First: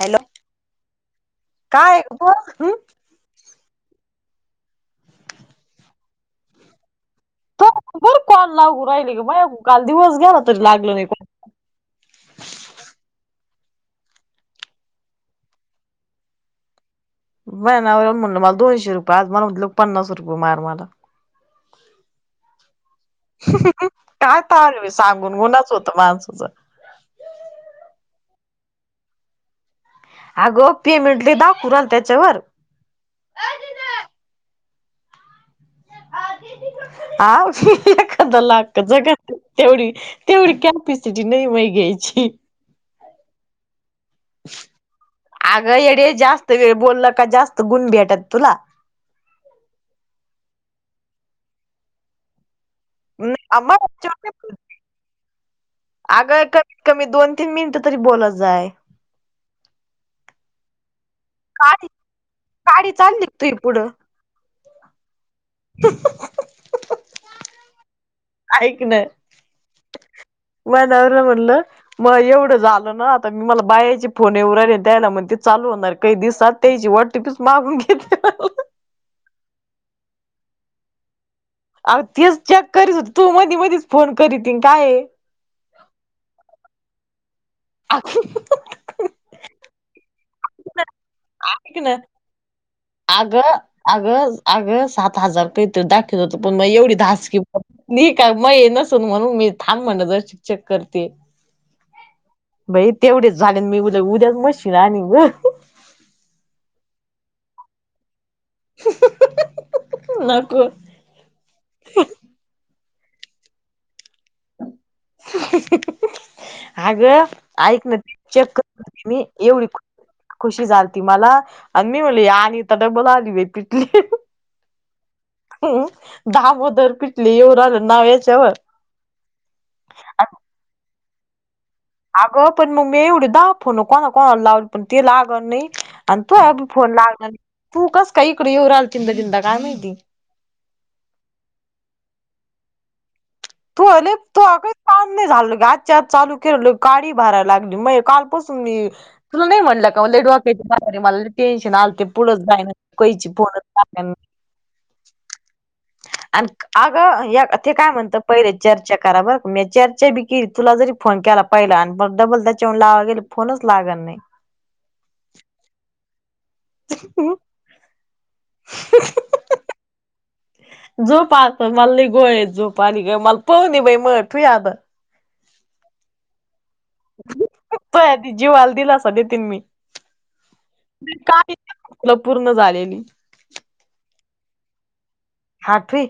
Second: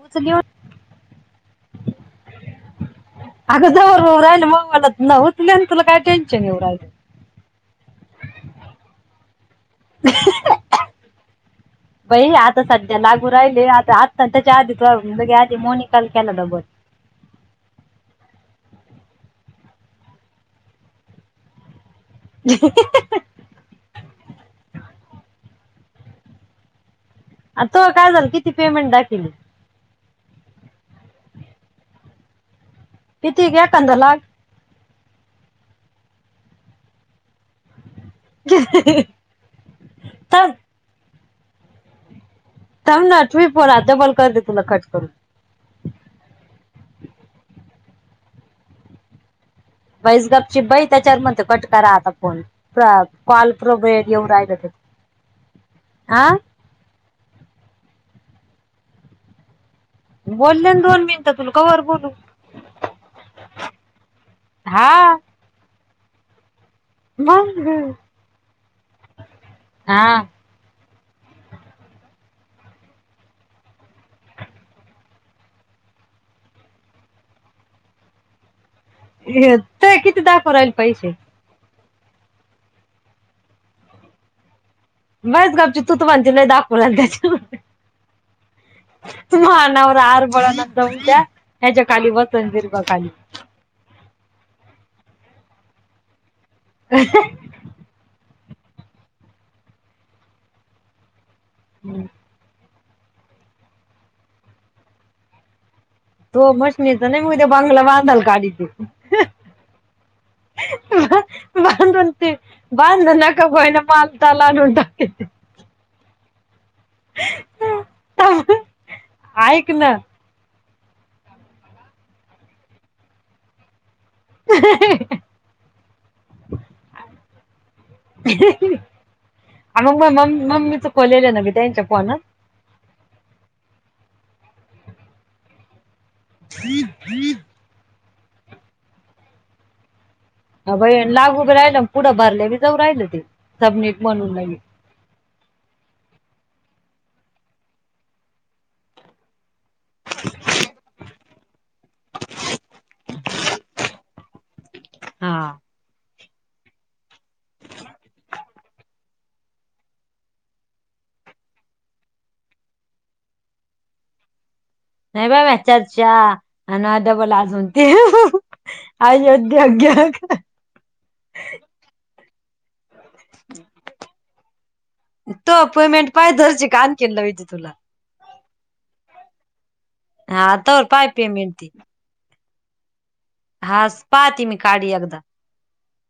Hello उचली काय ब ह, अगं ज राहिल मवाला नव्हत आणि तुला काय टेन्शन येऊ राहिल. चालु लागू राहिले ग मग काल दिवस भरातच लागले नाही कोण. [inaudible] बाई आता सध्या लागू राहिले आता आ त्याच्या आधीच म्हे आधी मोनिकाल केला डबल. वळणावर हाय म्हनल मला दोनशे रुपये आज मला म्हल पन्नास रुपये मार मला, [unintelligible] काय तलवी सांगून गुनाच होत माणसाच. तो काय झालं किती पेमेंट दाखेल. अग पेमेंट लय दाखवुन राहिल त्याच्यावर. किती घ्य कंद लाग. आ एखाद लाक जग- तेवढी थांब तेवढी कॅपेसिटी नाही मग घ्यायची. ताव नठवी पण आता पण करते तुला कट करून- अगं येडे जास्त वेळ बोलल का जास्त गुण भेटत तुला- बैसगापची बाई त्याच्यावर म्हणते कट करा आता फोन. कॉल अगं प्रोवेट येवु राहिलं कमीत कमी दोन तीन मिनिटं तरी बोलत जाय. बोलले दोन मिनट तुल का वर काडी बोलू- काडी चालली तुही पुढं हा [unintelligible] मग ऐक न, हा वडवरन म्हणटलं, मला एवढं झालं ना आता मी मला बायाची फोन येऊ राहिली त्यायला म्हण ते चालू होणार कइ दिवसात. त्याची वाटीपीच मागून घेतल्या. हे ते किती दाखव राहिल पैसेे- अग तीच चेक करीच होती तु मधी मधीच फोन करी ती आणि काय बस गापची तूच म्हणती नाही दाखवला त्याच्या मध्ये [unintelligible] मा नवरा आरबळा नंतऊ द्या ह्याच्या ना खाली वतनजीर्वा काली- [unintelligible] अगं अगं अगं सात हजार रूपये इथं दाखवित होत पण मग एवढी दास की मी का मये नसून म्हणून मी थान म्हण जर चेक करते [unintelligible] हम्म बाई तेवढेच झाले मी उद्या उद्याच मशीन आणि गं तो मशनीचा नाही उद्या बांगला बांधाला काढती. नको [inaudible] आगं ऐकू ना चेक कर मी एवढी ऐक ना खुश [inaudible] [inaudible] ह् दहा बुधर पिटली येऊ आलं नाव याच्यावर [unintelligible] आणि मग म्हणलं मम्मी चूकवलेल ना मी त्यांच्या फोन अगं पण मी एवढे दहा फोन कोणा कोणाला लावली पण ते लागणार नाही. आणि तू अ फोन लागला तू कसं काय इकडे येऊ राहिल तिनदा तिनदा काय माहिती ह बई लागू बी राहिल पुढं भरले बी जाऊ राहिलं [unintelligible] [inaudible] म्हणून लगे काम नाही झालं आजच्या आज चालू केलं गाडी भारायला लागली मग कालपासून मी तुला नाही म्हटलं का डोक्याची बाहेर मला टेन्शन आलते पुढचं जायना कैची पुढचं जायना. हा आणि अगं या ते काय म्हणतं पहिले चर्चा करा बरं का मी चर्चा बी कीली तुला जरी फोन केला पहिला आणि मग डबल त्याच्या लावाला गेले फोनच लागलं नाही. [inaudible] [inaudible] झोपा आता मला लय गोळ्यानी झोप आली ग मला पडू दे तो अपॉइंटमेंट पाय दरची काल केलंत मी [unintelligible] तुझ्या जीवाला दिलासा देते मी हा तर पाय पेमेंट काय ती तुला पूर्ण झालेली. [inaudible] हा ठेव.